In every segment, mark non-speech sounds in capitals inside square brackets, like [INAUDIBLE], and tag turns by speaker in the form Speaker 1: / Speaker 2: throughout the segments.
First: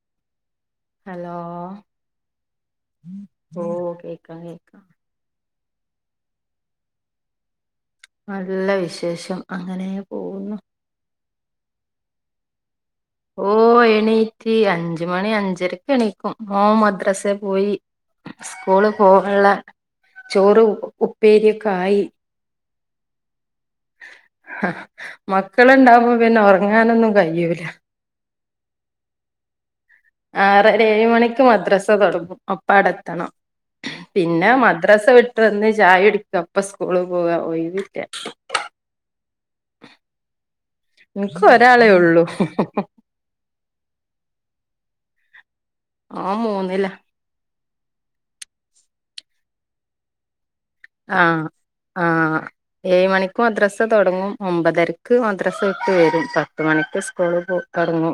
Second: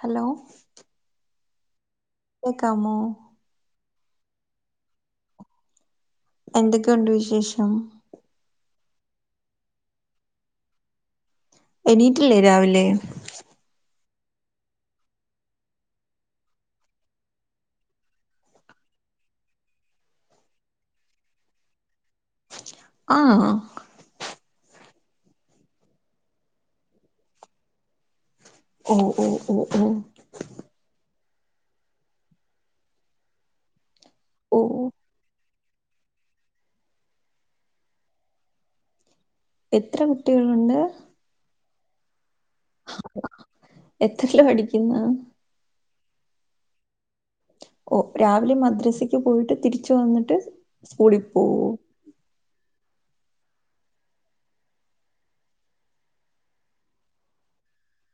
Speaker 1: Hello
Speaker 2: hello
Speaker 1: കേക്കാമോ?
Speaker 2: ഓഹ് കേക്കാം കേക്കാ
Speaker 1: എന്തൊക്കെ ഉണ്ട് വിശേഷം?
Speaker 2: നല്ല വിശേഷം അങ്ങനേ പോവുന്നു.
Speaker 1: എണീറ്റില്ലേ രാവിലെ
Speaker 2: ഓഹ് എണീറ്റി അഞ്ചു മണി അഞ്ചരക്കെണീക്കും മോൻ മദ്രസേ പോയി സ്കൂള് പോവൻള്ളെ ചോറ് ഉപ്പേരിയൊക്കെ ആയി
Speaker 1: ആഹ്
Speaker 2: മക്കള് ഇണ്ടാവുമ്പോ പിന്നെ ഒറങ്ങാനൊന്നും കയ്യൂല.
Speaker 1: ഓഹ് ഓഹ് ഓഹ് ഓഹ്
Speaker 2: ആറര ഏഴ് മണിക്ക് മദ്രസ തൊടങ്ങും അപ്പ അടെ എത്തണം പിന്നെ
Speaker 1: ഓ
Speaker 2: മദ്രസ വിട്ട് വന്ന് ചായ കുടിക്ക അപ്പ സ്കൂള് പോവാ ഒയിവില്ല.
Speaker 1: എത്ര കുട്ടികളുണ്ട്
Speaker 2: ഇൻക്ക് ഒരാളെ ഒള്ളു
Speaker 1: എത്രയിലാ പഠിക്കുന്നത്
Speaker 2: ഓന് മൂന്നിലാ
Speaker 1: ഓഹ് രാവിലെ മദ്രസിക്ക് പോയിട്ട് തിരിച്ച് വന്നിട്ട് സ്കൂളിൽ
Speaker 2: ആഹ്
Speaker 1: പോവോ
Speaker 2: ആഹ് ഏഴ് മണിക്ക് മദ്രസ താെടങ്ങും ഒമ്പതരക്ക് മദ്രസ വിട്ട് വെരും പത്ത് മണിക്ക് സ്കൂള് പോവും കടന്നു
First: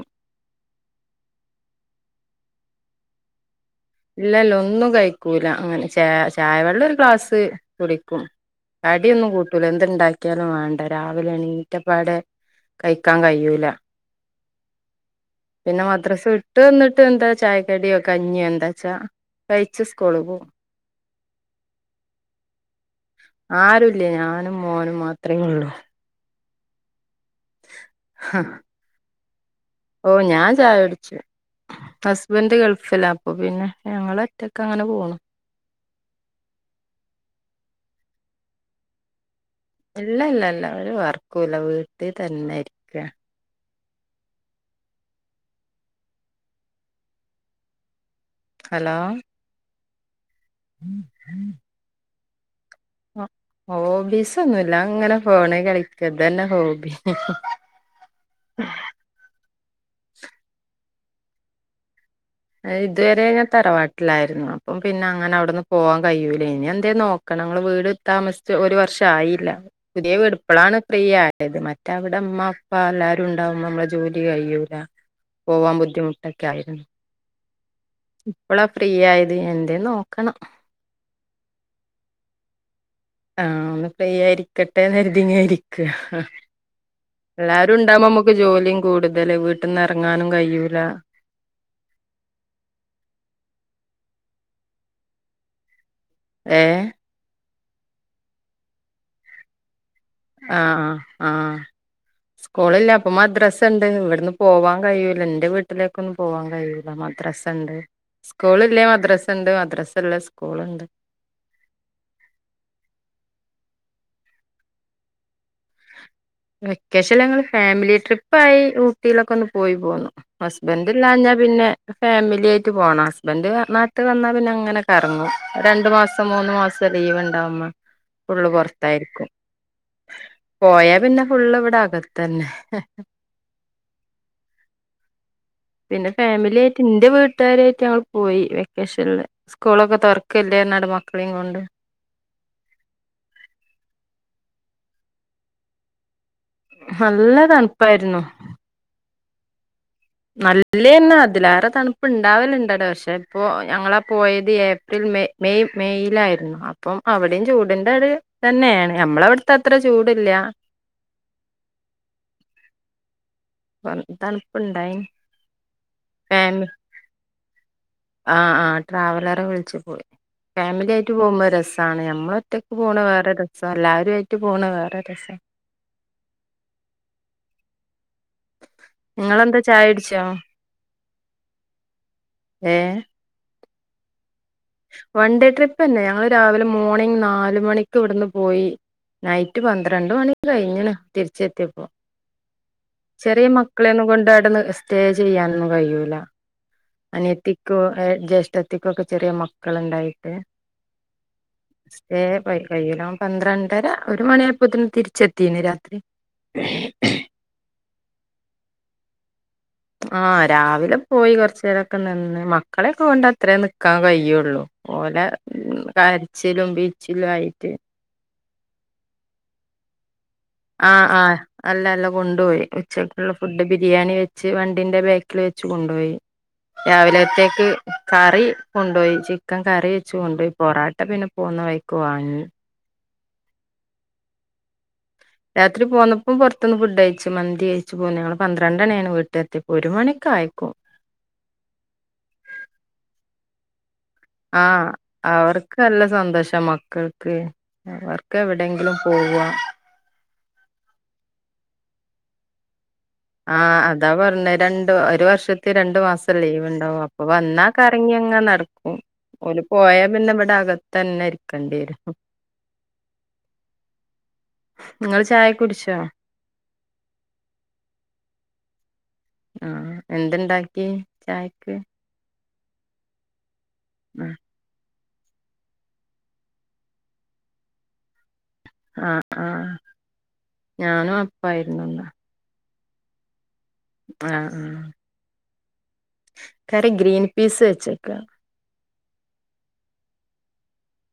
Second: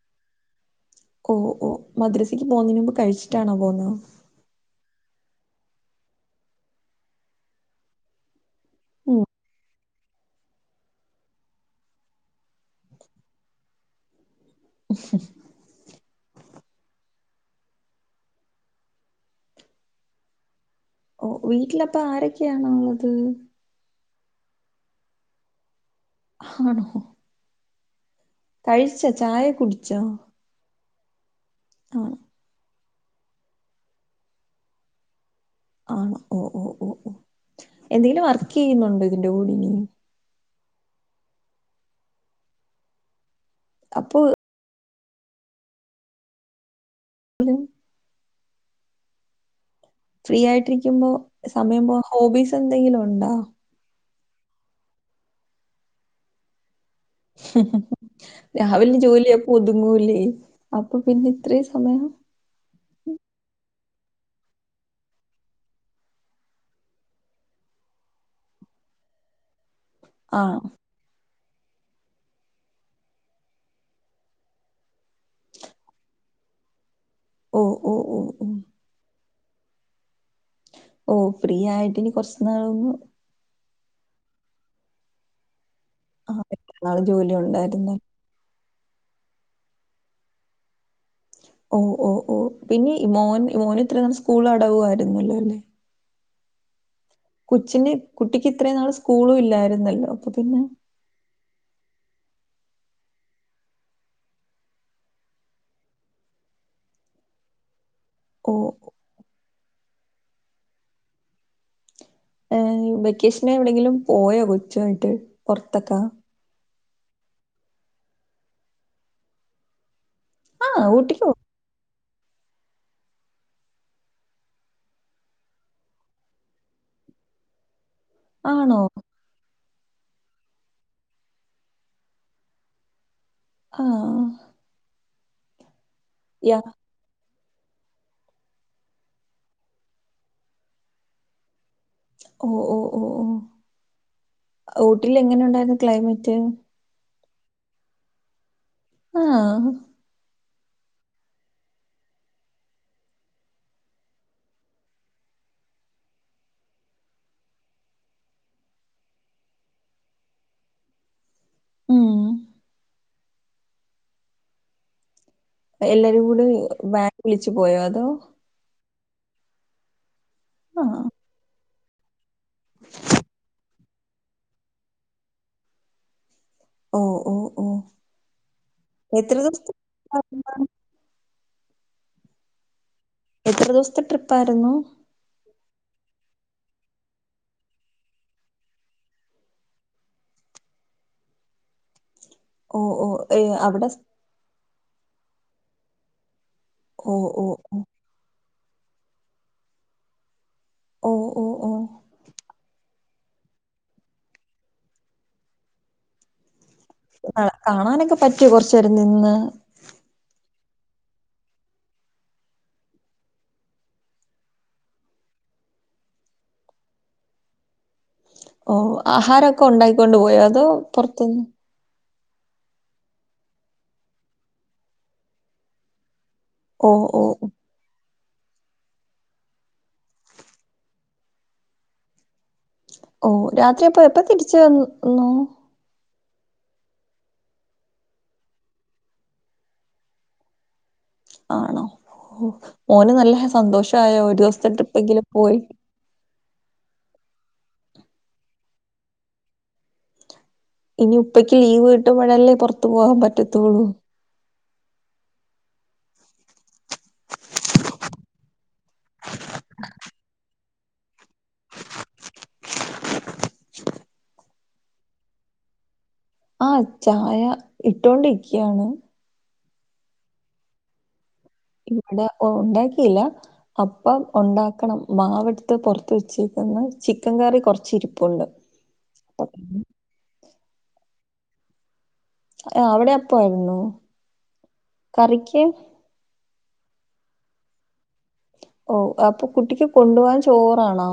Speaker 1: ഓഹ് ഓഹ് മദ്രസ്ക്ക് പോവുന്നതിന് മുമ്പ് കഴിച്ചിട്ടാണോ പോവുന്നത്
Speaker 2: ഇല്ലല്ല ഒന്നും കഴിക്കൂല അങ്ങനെ ചേ ചായവെള്ളം ഒരു ഗ്ലാസ് കുടിക്കും
Speaker 1: ഉം
Speaker 2: കടിയൊന്നും കൂട്ടൂല എന്ത് ഇണ്ടാക്കിയാലും വാണ്ട രാവിലെ എണീറ്റപ്പാടെ കയിക്കാൻ കയ്യൂല
Speaker 1: [UNINTELLIGIBLE]
Speaker 2: പിന്നെ മദ്രസ വിട്ട് വന്ന്ട്ട് എന്താ ചായക്കടിയോ കഞ്ഞിയോ എന്താ ച്ച കഴിച്ച് സ്കൂള് പോവും
Speaker 1: ഓഹ് വീട്ടിലപ്പ ആരെക്കെയാണുള്ളത്
Speaker 2: ആരുല്ലേ ഞാനും മോനും മാത്രേ ഉള്ളൂ
Speaker 1: ആണോ ഹൊ
Speaker 2: ഹ
Speaker 1: കഴിച്ചാെ ചായ കുടി
Speaker 2: ഓഹ് ഞാൻ ചായ കുടിച്ചു
Speaker 1: ആണോ
Speaker 2: ഹസ് ബെൻഡ് ഗൾഫിലാണ് അപ്പൊ പിന്നെ ഞങ്ങള് ഒറ്റക്ക് അങ്ങനെ പോണു
Speaker 1: ആണോ ഓഹ് ഓഹ് ഓഹ് എന്തെങ്കിലും വർക്കിയ്യുന്നുണ്ടോ ഇതിൻ്റെ കൂടെ ഇനിയും
Speaker 2: ഇല്ല ഇല്ലല്ല ഒരു വർക്കും ഇല്ല വീട്ടിൽ തന്നെ ഇരിക്കാ
Speaker 1: അപ്പോൾ
Speaker 2: ഹലോ
Speaker 1: ഫ്രീ ആയിട്ടിരിക്കുമ്പൊ സമയം പോവാൻ ഹോബീസ് എന്തെങ്കിലും ഉണ്ടോ?
Speaker 2: [UNINTELLIGIBLE] ഹോബീസ് ഒന്നുല്ല അങ്ങനെ ഫോണില് കളിക്കാ ഇതന്നെ ഹോബി
Speaker 1: രാവിലെ ജോലിയാെക്കെ ഒതുങ്ങൂലേ അപ്പൊ പിന്നെ ഇത്രയും സമയം
Speaker 2: അത് ഇതുവരെ ഞാൻ തറവാട്ടിലായിരുന്നു അപ്പം പിന്നെ അങ്ങനെ അവിടുന്ന് പോവാൻ കയ്യൂലേനു എന്തേലും നോക്ക ക്കണം ഞങ്ങള് വീട് താമസിച്ച് ഒരു വർഷം ആയില്ല പുതിയ വീട്
Speaker 1: ആഹ്
Speaker 2: ഇപ്പളാണ് ഫ്രീയായത് മറ്റെ അവിടെ ഇമ്മ ഉപ്പ എല്ലാരും ഉണ്ടാവുമ്പൊ ഇമ്മളെ ജോലി കഴിയൂല പോവാം ബുദ്ധിമുട്ടെക്കെ ആയിരുന്നു
Speaker 1: ഓഹ് ഓഹ് ഓഹ് ഓഹ്
Speaker 2: ഇപ്പളാ ഫ്രീയായത് എന്തേലും നോക്കണം
Speaker 1: ഓഹ് ഫ്രീയായിട്ട് ഇനി കൊർച്ച് നാളാെന്നു
Speaker 2: ആഹ് ഒന്ന് ഫ്രീയായി ഇരിക്കട്ടെ എന്ന് കെര്തി ഇങ്ങനെ ഇരിക്കാ
Speaker 1: ആഹ് നാളെ ജോലി
Speaker 2: എല്ലാരും
Speaker 1: ഉണ്ടായിരുന്നു.
Speaker 2: ഇണ്ടാവുമ്പൊ നമു [UNINTELLIGIBLE] ജോലിം കൂട്തല് വീട്ട്ന്ന് എറങ്ങാനും കയ്യൂല
Speaker 1: ഓഹ് ഓഹ് ഓഹ് പിന്നെ ഇ മോൻ ഇ മോന് ഇത്രിം നാളും സ്കൂൾ അടവായിരുന്നുല്ലോ അല്ലെ
Speaker 2: ഏഹ്
Speaker 1: കൊച്ചിന് കുട്ടിക്ക് ഇത്രയും നാള് സ്കൂളും ഇല്ലായിരുന്നല്ലോ അപ്പൊ പിന്നെ
Speaker 2: ആഹ് ആഹ് ആഹ് സ്കൂളില്ല അപ്പൊ മദ്രാസ ഇണ്ട് ഇവെട്ന്ന് പോവാൻ കഴിയൂല ഇന്റെ വീട്ടിലേക്കൊന്നും പോവാൻ കഴിയൂല മദ്രാസ ഇണ്ട് സ്കൂള്
Speaker 1: ഓഹ്
Speaker 2: ഇല്ലേ മദ്രസണ്ട് മദ്രസഇല്ലേ സ്കൂള് ഇണ്ട്
Speaker 1: ഏ വെക്കേഷന് എവിടെയെങ്കിലും പോയോ കൊച്ചുവായിട്ട് പൊർത്തക്കാ
Speaker 2: വെക്കേഷൻല് ഞങ്ങള് ഫാമിലി ട്രിപ്പായി ഊട്ടിയിലൊക്കെ ഒന്ന് പോയി പോന്നു
Speaker 1: ആഹ് ഊട്ടിക്ക് പോ
Speaker 2: ഹസ്ബെൻ്റില്ലാഞ്ഞാ പിന്നെ ഫാമിലിയായിട്ട് പോണം. ഹസ്ബന്റ് വ നാട്ട് വന്നാ പിന്നെ അങ്ങനെ കറങ്ങും. രണ്ടു മാസം മൂന്നു മാസ സ ലീവ്ണ്ടാവ്മ്മ ഫുള്ള്
Speaker 1: ആണോ
Speaker 2: പൊറ്ത്തായിരിക്കും. പോയാ പിന്നെ ഫുള്ള് ഇവിടകത്തന്നെ.
Speaker 1: ആഹ്
Speaker 2: പിന്നെ
Speaker 1: യാ
Speaker 2: ഫാമിലിയായിട്ട് ഇന്റെ വീ ട്ടാരേറ്റു ഞങ്ങൾ പോയി വെക്കേഷൻല്. സ്കൂളൊക്കെ തൊറ്ക്കല്ലേറ്ഞ്ഞാണ് മക്കളിം കൊണ്ട്.
Speaker 1: ഓഹ് ഓഹ് ഓഹ് ഓഹ് ഊട്ടിലെങ്ങനണ്ടായിരുന്നു ക്ലൈമറ്റ്?
Speaker 2: നല്ല തണുപ്പായിരുന്നു.
Speaker 1: ആഹ്
Speaker 2: നല്ലേന്നെ അതിലാറെ തണുപ്പ് ഇണ്ടാവല്ണ്ടടെ പക്ഷെ ഇപ്പോ ഞങ്ങളാ പോയത് ഏപ്രിൽ മെയ് മെയ് മെയ്യിലായിരുന്നു അപ്പം അവിടിം ചൂടിന്റത് തന്നേണ് നമ്മളവ്ട്ത്തത്ര ചൂടില്ല.
Speaker 1: ഉം
Speaker 2: കൊർഞ്ഞ തണുപ്പ്ണ്ടായിന്.
Speaker 1: അഹ് എല്ലാരും കൂടെ വാൻ വിളിച്ചു പോയോ അതോ?
Speaker 2: ട്രാവലറ് വിളിച്ച് പോയി.
Speaker 1: ആഹ്
Speaker 2: ഫാമിലിയായിട്ട് പോവുമ്പോ അത് രസാണ്. ഞമ്മ്ള് ഒറ്റക്ക് പോണ് വേറെ രസ. എല്ലാരു ആയിട്ട് പോണ് വേറെ രസ.
Speaker 1: ഓഹ് ഓഹ് ഓഹ് എത്ര
Speaker 2: നിങ്ങളെന്താ
Speaker 1: ദിവ്സ് [INAUDIBLE]
Speaker 2: ചായ കുടിച്ചോ ഏഹ്?
Speaker 1: എത്ര ദിവ്സത്തെ ട്രിപ്പായിരുന്നു?
Speaker 2: വൺ ഡേ ട്രിപ്പെന്നെ ഞങ്ങള് രാവിലെ മോർണിങ്ങ് നാല് മണിക്ക് ഇവ്ടുന്ന് പോയി. നൈറ്റ് പന്ത്രണ്ട് മണി കഴിഞ്ഞ്ണ് തിരിച്ചെത്തിയപ്പോ.
Speaker 1: ഓ ഓ ഏ
Speaker 2: ചെറിയ
Speaker 1: അവിടെ സ്-
Speaker 2: മക്കളേന്നു കൊണ്ട് അട്ന്ന് സ്റ്റേ ചെയ്യാനൊന്നു കയ്യൂല.
Speaker 1: ഓ ഓ
Speaker 2: അനിയത്തി ക്കു
Speaker 1: ഓ
Speaker 2: ഏഹ് ജ്യേഷ്ഠത്തിക്കൊക്കെ ചെറിയ മക്കളുണ്ടായി എഹ്
Speaker 1: ഓ ഓ ഓ
Speaker 2: സ്റ്റേ പഴ് കയ്യൂലാം പന്ത്രണ്ടര ഒരു മണിയായപ്പോത്തിന് തിരിച്ചെത്തീന് രാത്രി.
Speaker 1: ആഹ് കാണാനൊക്കെ പറ്റിയോ കൊറ്ച്ചേരം നിന്ന്?
Speaker 2: ആഹ് രാവില പോയി കൊറ്ച്ചേരൊക്കെ നിന്ന് മക്കളെക്കെ കൊണ്ട് അത്രേ നിക്കാൻ കഴിയുള്ളു. ഓലെ കരച്ചിലും പിഴിച്ചിലു ആയിട്ട്
Speaker 1: ഓഹ് ആഹാരൊക്കെ ഉണ്ടായി കൊണ്ട് പോയ
Speaker 2: ആഹ് ആഹ് അല്ലല്ല കൊണ്ടുപോയി ഉച്ചക്കുള്ള ഫുഡ് ബിരിയാണി വെച്ച് വണ്ടിന്റെ ബേക്കിൽ വെച്ച് കൊണ്ടോയി.
Speaker 1: ഓ ഓ
Speaker 2: രാവിലെത്തേക്ക് കറി കൊണ്ടോയി ചിക്കൻ കറി വെച്ചു കൊണ്ടോയി. പൊറാട്ട പിന്നെ പോവുന്ന വഴിക്ക് വാങ്ങി.
Speaker 1: ഓഹ് രാത്രിയെപ്പ എപ്പ തിരിച്ച് വന്ന്ക്കുന്നു?
Speaker 2: രാത്രി പോന്നപ്പോ പൊറ്ത്ത്ന്ന് ഫുഡയിച്ചു മന്തി കയിച്ച് പോന്നു. ഞങ്ങള് പന്ത്രണ്ടണിയാണ് വീട്ടിലെത്തിയപ്പോ. ഒരു മണിക്കായക്കും.
Speaker 1: ആണോ ഓഹ് മോന് നല്ല ഹ സന്തോഷ
Speaker 2: ആഹ് അവർക്കല്ല സന്തോഷ മ ക്കൾക്ക് അവർക്കെവിടെങ്കിലും പോവാ
Speaker 1: ഇനി ഉപ്പക്ക് ലീവ് കട്ടുമ്പഴല്ലേ പൊറ്ത്ത് പോവാൻ പറ്റ്
Speaker 2: ആഹ് അത താ പർന്നെ രണ്ട് ഒരു വർഷത്തി രണ്ട് മാസം ലീവ്ണ്ടാവും. അപ്പൊ വന്നാ കറങ്ങിയങ്ങ നട ഓല് പോയാ പിന്നെ ഇവ്ടെ അകത്തെന്നെ ഇരിക്കേണ്ടിരും. ഇങ്ങള് ചായക്കെ കുടിച്ചോ?
Speaker 1: ആഹ് ചായ ഇട്ടോണ്ടിരിക്കാണ്.
Speaker 2: ആഹ് എന്തണ്ടാക്കിയെ ചായക്ക്?
Speaker 1: ഇവ്ടെ ഉണ്ടാക്കിയില്ല അപ്പം ഉണ്ടാക്കണം. മാവ്ടുത്ത് പൊറ്ത്ത് വെച്ചേക്കുന്ന് ചിക്കൻ കറി കൊറച്ചിരിപ്പുണ്ട്
Speaker 2: ആഹ്
Speaker 1: അപ്പം
Speaker 2: ആഹ്
Speaker 1: പിന്നെ
Speaker 2: ഞാനും അപ്പായിരുന്നു ഇന്ന്
Speaker 1: ആഹ് അവിടെ അപ്പായിരുന്നോ?
Speaker 2: ആഹ് ആഹ്.
Speaker 1: കറിക്ക്.
Speaker 2: കറി ഗ്രീൻ പീസ് വെച്ചേക്കാ.
Speaker 1: ഓഹ് അപ്പൊ കുട്ടിക്ക് കൊണ്ടോവാൻ ചോറാണോ?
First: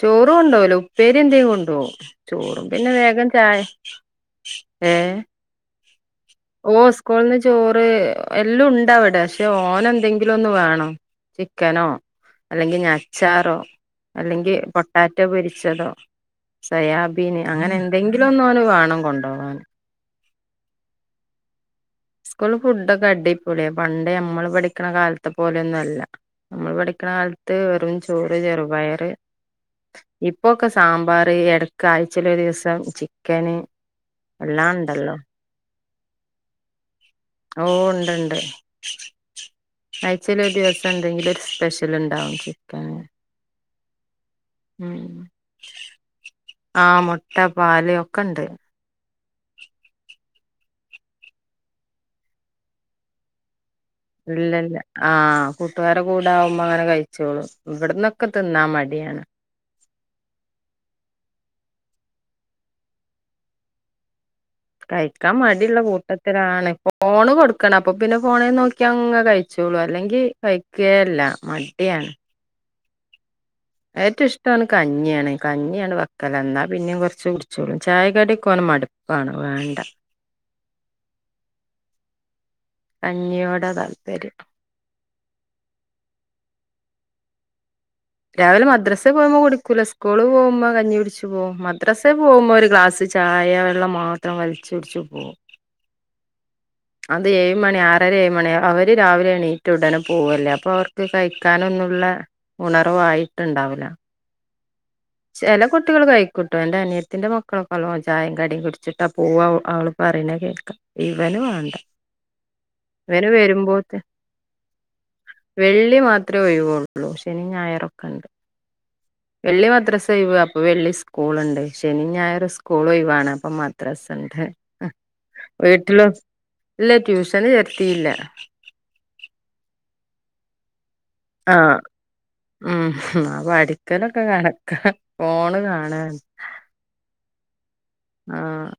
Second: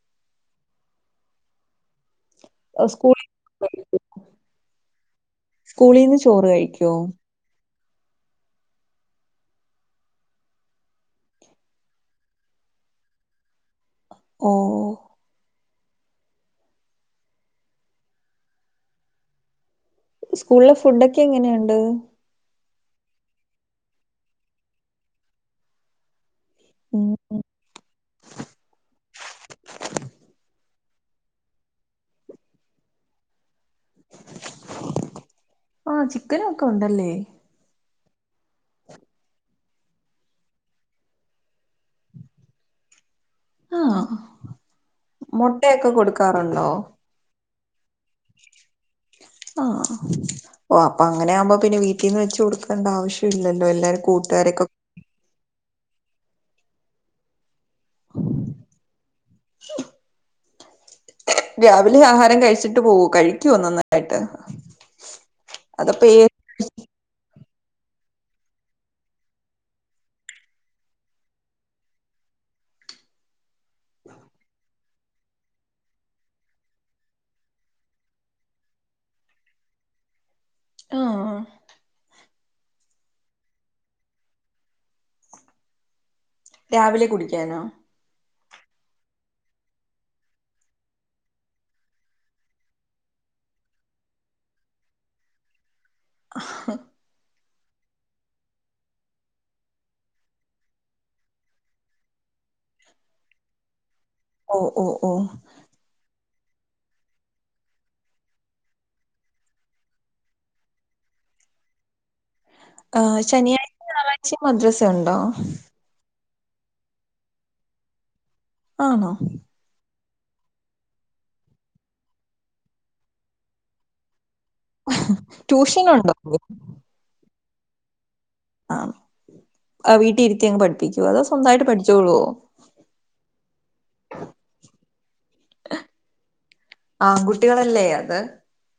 Speaker 2: ചോറ് കൊണ്ടേവൂല ഉപ്പേരി എന്തെലും കൊണ്ടോവും. ചോറും
Speaker 1: ഓ,
Speaker 2: പിന്നെ
Speaker 1: സ്കൂളിൽ
Speaker 2: വേഗം ചായ ഏഹ്
Speaker 1: സ്കൂളീന്ന് ചോറ് കഴി
Speaker 2: ഓഹ് സ്കൂൾന്ന് ച ചോറ് എല്ലം ഉണ്ടവടെ പക്ഷെ ഓന് എന്തെങ്കിലൊന്ന് വേണം ചിക്കനോ? അല്ലെങ്കി ഇഞ്ഞി അച്ചാറോ
Speaker 1: ഓ
Speaker 2: അല്ലെങ്കിൽ പൊട്ടാറ്റോ പൊരി ച്ചതോ സേയാബീന് അങ്ങനെ എന്തെങ്കിലൊന്ന് ഓന് വേണം കൊണ്ടോവാന്.
Speaker 1: സ്കൂൾല് ഫുഡൊക്കെ എങ്ങനെയുണ്ട്.
Speaker 2: സ്കൂൾല് ഫുഡൊക്കെ അടിപെളിയാ പണ്ടേ നമ്മള് പഠിക്ക്ണ കാലത്തെ പോലെയൊന്നൊല്ലാ. നമ്മള് പഠിക്ക്ണ
Speaker 1: ഉം
Speaker 2: കാലത്ത് വെറും ചോറ് ചെറുപയറ്. ഇപ്പൊക്കെ സാമ്പാറ് എടക്ക് ആഴ്ചെല് ഒരു ദിവസം ചിക്കന്. എള്ളാം ഇണ്ടല്ലോ.
Speaker 1: ആഹ് ചിക്കനൊക്കെ ഉണ്ടല്ലേ.
Speaker 2: ഓഹ് ഇണ്ട് ഇണ്ട്. ആഴ്ച്ചെല് ഒരു ദിവസം എന്തെങ്കിലും. ഒരു സ്പെഷ്യൽ ണ്ടാവും ചിക്കന്.
Speaker 1: ആഹ്
Speaker 2: ഉം
Speaker 1: മെട്ടയൊക്കെ കൊടുക്കാറുണ്ടോ?
Speaker 2: മുട്ടാ പാല് ഒക്കെണ്ട്.
Speaker 1: ആഹ് ഓഹ് അപ്പൊ അങ്ങനാകുമ്പോ പിന്നെ വീട്ടീന്ന് വെച്ച് കൊടുക്കണ്ട ആവശ്യല്ലല്ലോ എല്ലര്ക്കും.
Speaker 2: ഇല്ല ല്ലാ. ആഹ് കൂട്ടുകാര കൂടാകുമ്പോ അങ്ങനെ കഴിച്ചോളും. ഇവിട്ന്നൊക്കെ തിന്നാ മടിയാണ്.
Speaker 1: രാവിലെ ആഹാരം കഴിച്ചിട്ട് പോവോ കഴിക്കോ നന്നായിട്ട്.
Speaker 2: കഴിക്കാൻ മടിയുള്ള
Speaker 1: അതപ്പോ ഏ
Speaker 2: കൂട്ടത്തിലാണ് ഫോണ് കൊടുക്കണം അപ്പ പിന്നെ ഫോണിൽ നോക്കി അങ്ങ് കഴിച്ചോളും. അല്ലെങ്കി കഴിക്കെ ഇല്ല മടിയാണ് ഏറ്റവും ഇഷ്ട്ടം ഓന് കഞ്ഞിയാണ് കഞ്ഞിയാണ് വെക്കല് എന്നാ പിന്നിം കൊർച്ച് കുടിച്ചോളും ചായകടി ഒക്കെ ഓന് മടുപാ പണം വേണ്ടാ.
Speaker 1: ആഹ് ആഹ്
Speaker 2: കഞ്ഞിയോട താല്പര്യം.
Speaker 1: രാവിലെ കുടിക്കാനോ.
Speaker 2: രാവിലെ മദ്രസെ പോകുമ്പോ കുടിക്കൂല സ്കൂള് പോകുമ്പോ കഞ്ഞി കുടിച്ചു പോകും മദ്രസെ പോകുമ്പേ ഒരു ക്ലാസ് ചായ വെള്ളം മാത്രം വലിച്ച് കുടിച്ച് പോകും.
Speaker 1: [UNINTELLIGIBLE]
Speaker 2: അത് ഏഴ് മണി ആറര ഏഴ് മണി അവര് രാവിലെണീറ്റ ഉടനെ പോവല്ലേ അപ്പൊ അവർക്ക് കഴിക്കാനെന്നുള്ളെ. ഉണർവായിട്ടുണ്ടാവൂല.
Speaker 1: ഓഹ് ഓഹ് ഓഹ്
Speaker 2: ചെല കുട്ടികൾ കയിക്കുട്ടോ. എന്റെ അനിയെത്തിന്റെ മക്കളൊക്കെ നള്ളോം ചായിം കടീം കുടിച്ചിട്ടാ പോവാ. അവള് പറയ്ണെ കേൾക്കാ. ഇവന് വാണ്ട.
Speaker 1: ആഹ്
Speaker 2: ഇവന്
Speaker 1: ശനിയാഴ്ച
Speaker 2: വെരുമ്പോത്ത്
Speaker 1: ഞായറാഴ്ച മദ്രസ ഉണ്ടോ
Speaker 2: വെള്ളി മാ ത്രേ ഒഴിവൊള്ളൂ ശെനിം ഞായറൊക്കെ ണ്ട്.
Speaker 1: ആണോ.
Speaker 2: വെള്ളി മദ്രസ ഒയിവ്. അപ്പൊ വെള്ളി സ്കൂള്ണ്ട്. ശെനിം ഞായറും സ്കൂൾ ഒയിവാണ് അപ്പം മദ്രസ്ണ്ട്. അഹ്
Speaker 1: ട്യൂഷൻ
Speaker 2: വീട്ടിലും
Speaker 1: ഉണ്ടോ
Speaker 2: ഇല്ല ട്യൂഷന് ചേർത്തീല്ല.
Speaker 1: ആഹ് ആഹ് വീട്ടീ ഇരുത്തിയങ്ങ് പഠി പ്പിക്ക്യുവാ അതോ സ്വ
Speaker 2: ആഹ്, ഉം ഹും അഹ് പഠിക്കലൊക്കെ കണക്കാ ഫോണ് കാണാണ്.
Speaker 1: ആൺകുട്ടികളല്ലേ അത്
Speaker 2: ആഹ്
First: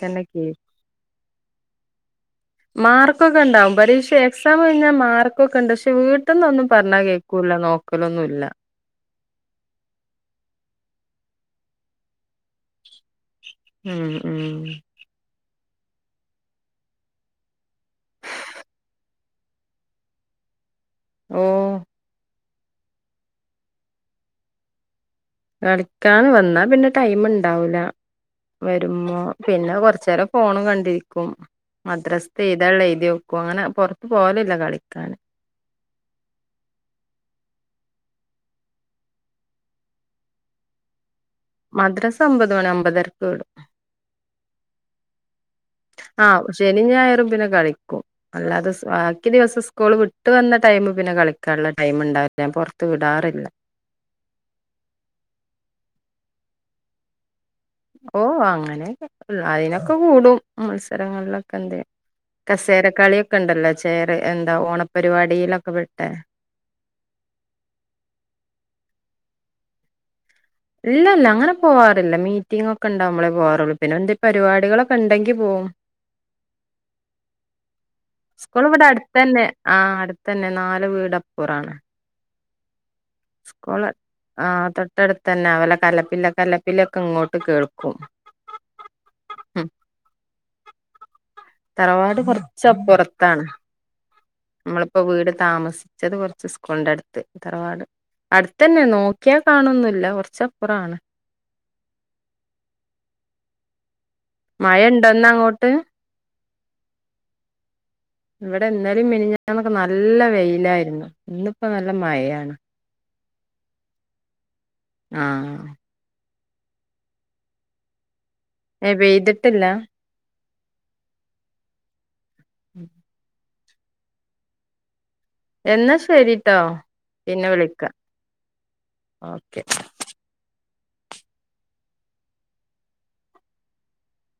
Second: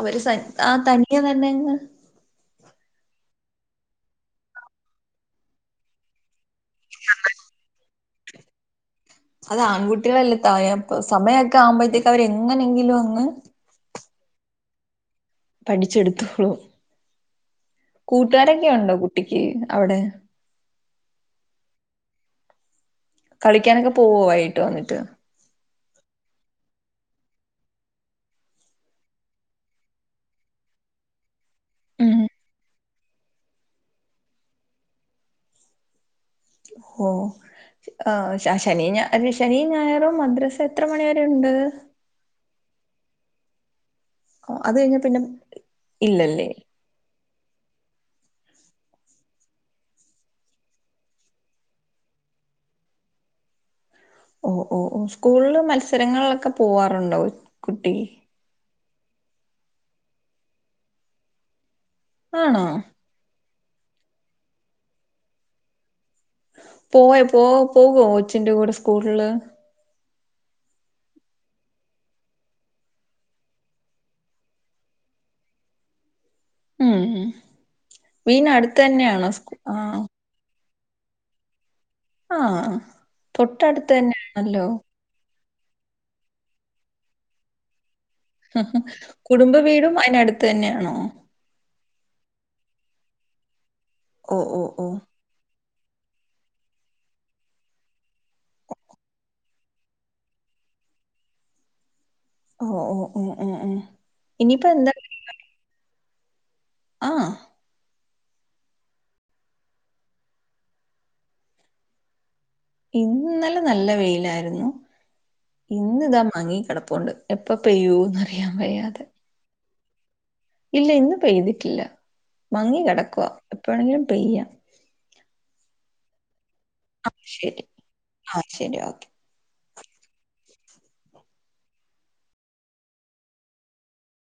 Speaker 1: അവര് സൻ
Speaker 2: കീ
Speaker 1: ആഹ് തനിയെ തന്നെ അങ്ങ്
Speaker 2: മാർക്കൊക്കെ ണ്ടാവും. പരീക്ഷ എക്സാം കഴിഞ്ഞാ മാർക്കൊക്കെണ്ട്. പക്ഷെ വീട്ട് ന്ന് ഒന്നും പറഞ്ഞാ കേക്കൂല നോ ക്കലൊന്നുല്ല.
Speaker 1: അത് ആൺകുട്ടികളല്ലെ ഇത്തായെ അപ്പ സമയൊക്കെ ആവുമ്പഴ്ത്തേക്ക് അവർ എങ്ങനെങ്കിലും അങ്ങ്
Speaker 2: ഉം ഉം.
Speaker 1: പഠിച്ചെടുത്തോളും. കൂട്ടുകാരൊക്കെ ഉണ്ടോ കുട്ടിക്ക് അവിടെ?
Speaker 2: ഓഹ്.
Speaker 1: കളിക്ക്യാനൊക്കെ പോവോ വൈകിട്ട് വന്നിട്ട്?
Speaker 2: കളിക്കാൻ വന്നാ പിന്നെ ടൈമ്ണ്ടാവൂല. വരുമ്പോ പിന്നെ കൊറച്ചേരം ഫോണും കണ്ടിരിക്കും.
Speaker 1: ഉം
Speaker 2: മദ്രസ്ത്തെ എഴ്താള്ളത് എഴുതി വെക്കും അങ്ങനെ പൊറത്ത് പോവലില്ല കളിക്കാന്.
Speaker 1: ഓഹ്. ആഹ് ശ ശനി ഞായ ശനി ഞായറും മദ്രസ എത്ര മണിവരെ ഉണ്ട്?
Speaker 2: മദ്രസ ഒമ്പത് മണി ഒമ്പതരക്ക് വിടും.
Speaker 1: ഓഹ്. അത് കഴിഞ്ഞാ പിന്നെ ഇല്ലല്ലേ.
Speaker 2: നിം ഞായറും പിന്നെ കളിക്കും. അല്ലാതെ സ് ബാക്കി ദിവസം സ്കൂള് വിട്ട് വന്ന ടൈം പിന്നെ കളിക്കാന്ള്ള ടൈമ്ണ്ടാവേല്ല ഞാൻ പൊറത്ത് വിടാറില്ല.
Speaker 1: ഓഹ് ഓഹ് ഓഹ്. സ്കൂളിൽ മത്സരങ്ങളിലൊക്കെ പോവാറുണ്ടോ കുട്ടി?
Speaker 2: ഓഹ് അങ്ങനെക്കെ. [UNINTELLIGIBLE] അയ്നൊക്കെ കൂടും മത്സരങ്ങളിലൊക്കെ എന്തേം.
Speaker 1: ആണോ
Speaker 2: കസേരകളിയൊക്കെണ്ടല്ലോ ചെയറ് എന്താ ഓണപരിപാടിയിലൊക്കെ പെട്ടേ.
Speaker 1: പോയോ പ്പോ പോകോ കൊച്ചിന്റെ കൂടെ സ്കൂളില്?
Speaker 2: ഇല്ല ഇല്ല അങ്ങനെ പോവാറില്ല. മീറ്റിങ്ങ് ഒക്കെണ്ടാവുമ്പളേ പോവാറൊള്ളൂ. പിന്നെ എന്തേം പരിപാടികളൊക്കെണ്ടെങ്കി പോവും.
Speaker 1: ഉം ഉം. വീട്നടുത്ത് തന്നെയാണോ സ്കൂ ആഹ്
Speaker 2: തന്നെ നാല് വീട് അപ്പുറാണ്.
Speaker 1: ആഹ് തൊട്ടടുത്ത് തന്നേണല്ലോ.
Speaker 2: ട്ടടുത്തന്നെ. അവല കലപില കലപില ഒക്കെ ഇങ്ങോട്ട് കേൾക്കും.
Speaker 1: കുടുംബ വീടും അയിനടുത്ത് തന്നെയാണോ?
Speaker 2: തറവാട് കൊറച്ചപ്പുറത്താണ്
Speaker 1: ഓ ഓ ഓ
Speaker 2: നമ്മളിപ്പോ വീട് താമസി ച്ചത് കൊറച്ച് സ്കൂളിന്റെ അട്ത്ത്. തറവാട് അടുത്തന്നെ നോക്കിയാ കാണൊന്നുംല്ല കൊറച്ച് അപ്പുറാണ്.
Speaker 1: ഓഹ് ഓഹ് ഉം ഉം ഉം.
Speaker 2: മഴണ്ടോ ഇന്ന് അങ്ങോട്ട്?
Speaker 1: ആഹ്.
Speaker 2: ഇവടെ ഇന്നലിം മിനിഞ്ഞാന്നൊക്കെ നല്ല വെയിലായിരുന്നു ഇന്നിപ്പോ നല്ല മയയാണ്.
Speaker 1: ഇന്നലെ നല്ല വെയിലായിരുന്നു.
Speaker 2: ആഹ്
Speaker 1: ഇന്ന് ഇതാ മങ്ങി കെടപ്പുണ്ട് എപ്പ പെയ്യൂ
Speaker 2: ഏ പെയ്ത്ട്ടില്ല
Speaker 1: ഇല്ല ഇന്ന് പെയ്തിട്ടില്ല മങ്ങി കെടക്കുവാ എപ്പ വെണെങ്കിലും പെയ്യ
Speaker 2: എന്നാ ശരിട്ടോ
Speaker 1: ആ
Speaker 2: പിന്നെ
Speaker 1: ശരി ആഹ് ശരി ഓക്കെ
Speaker 2: ക്കെ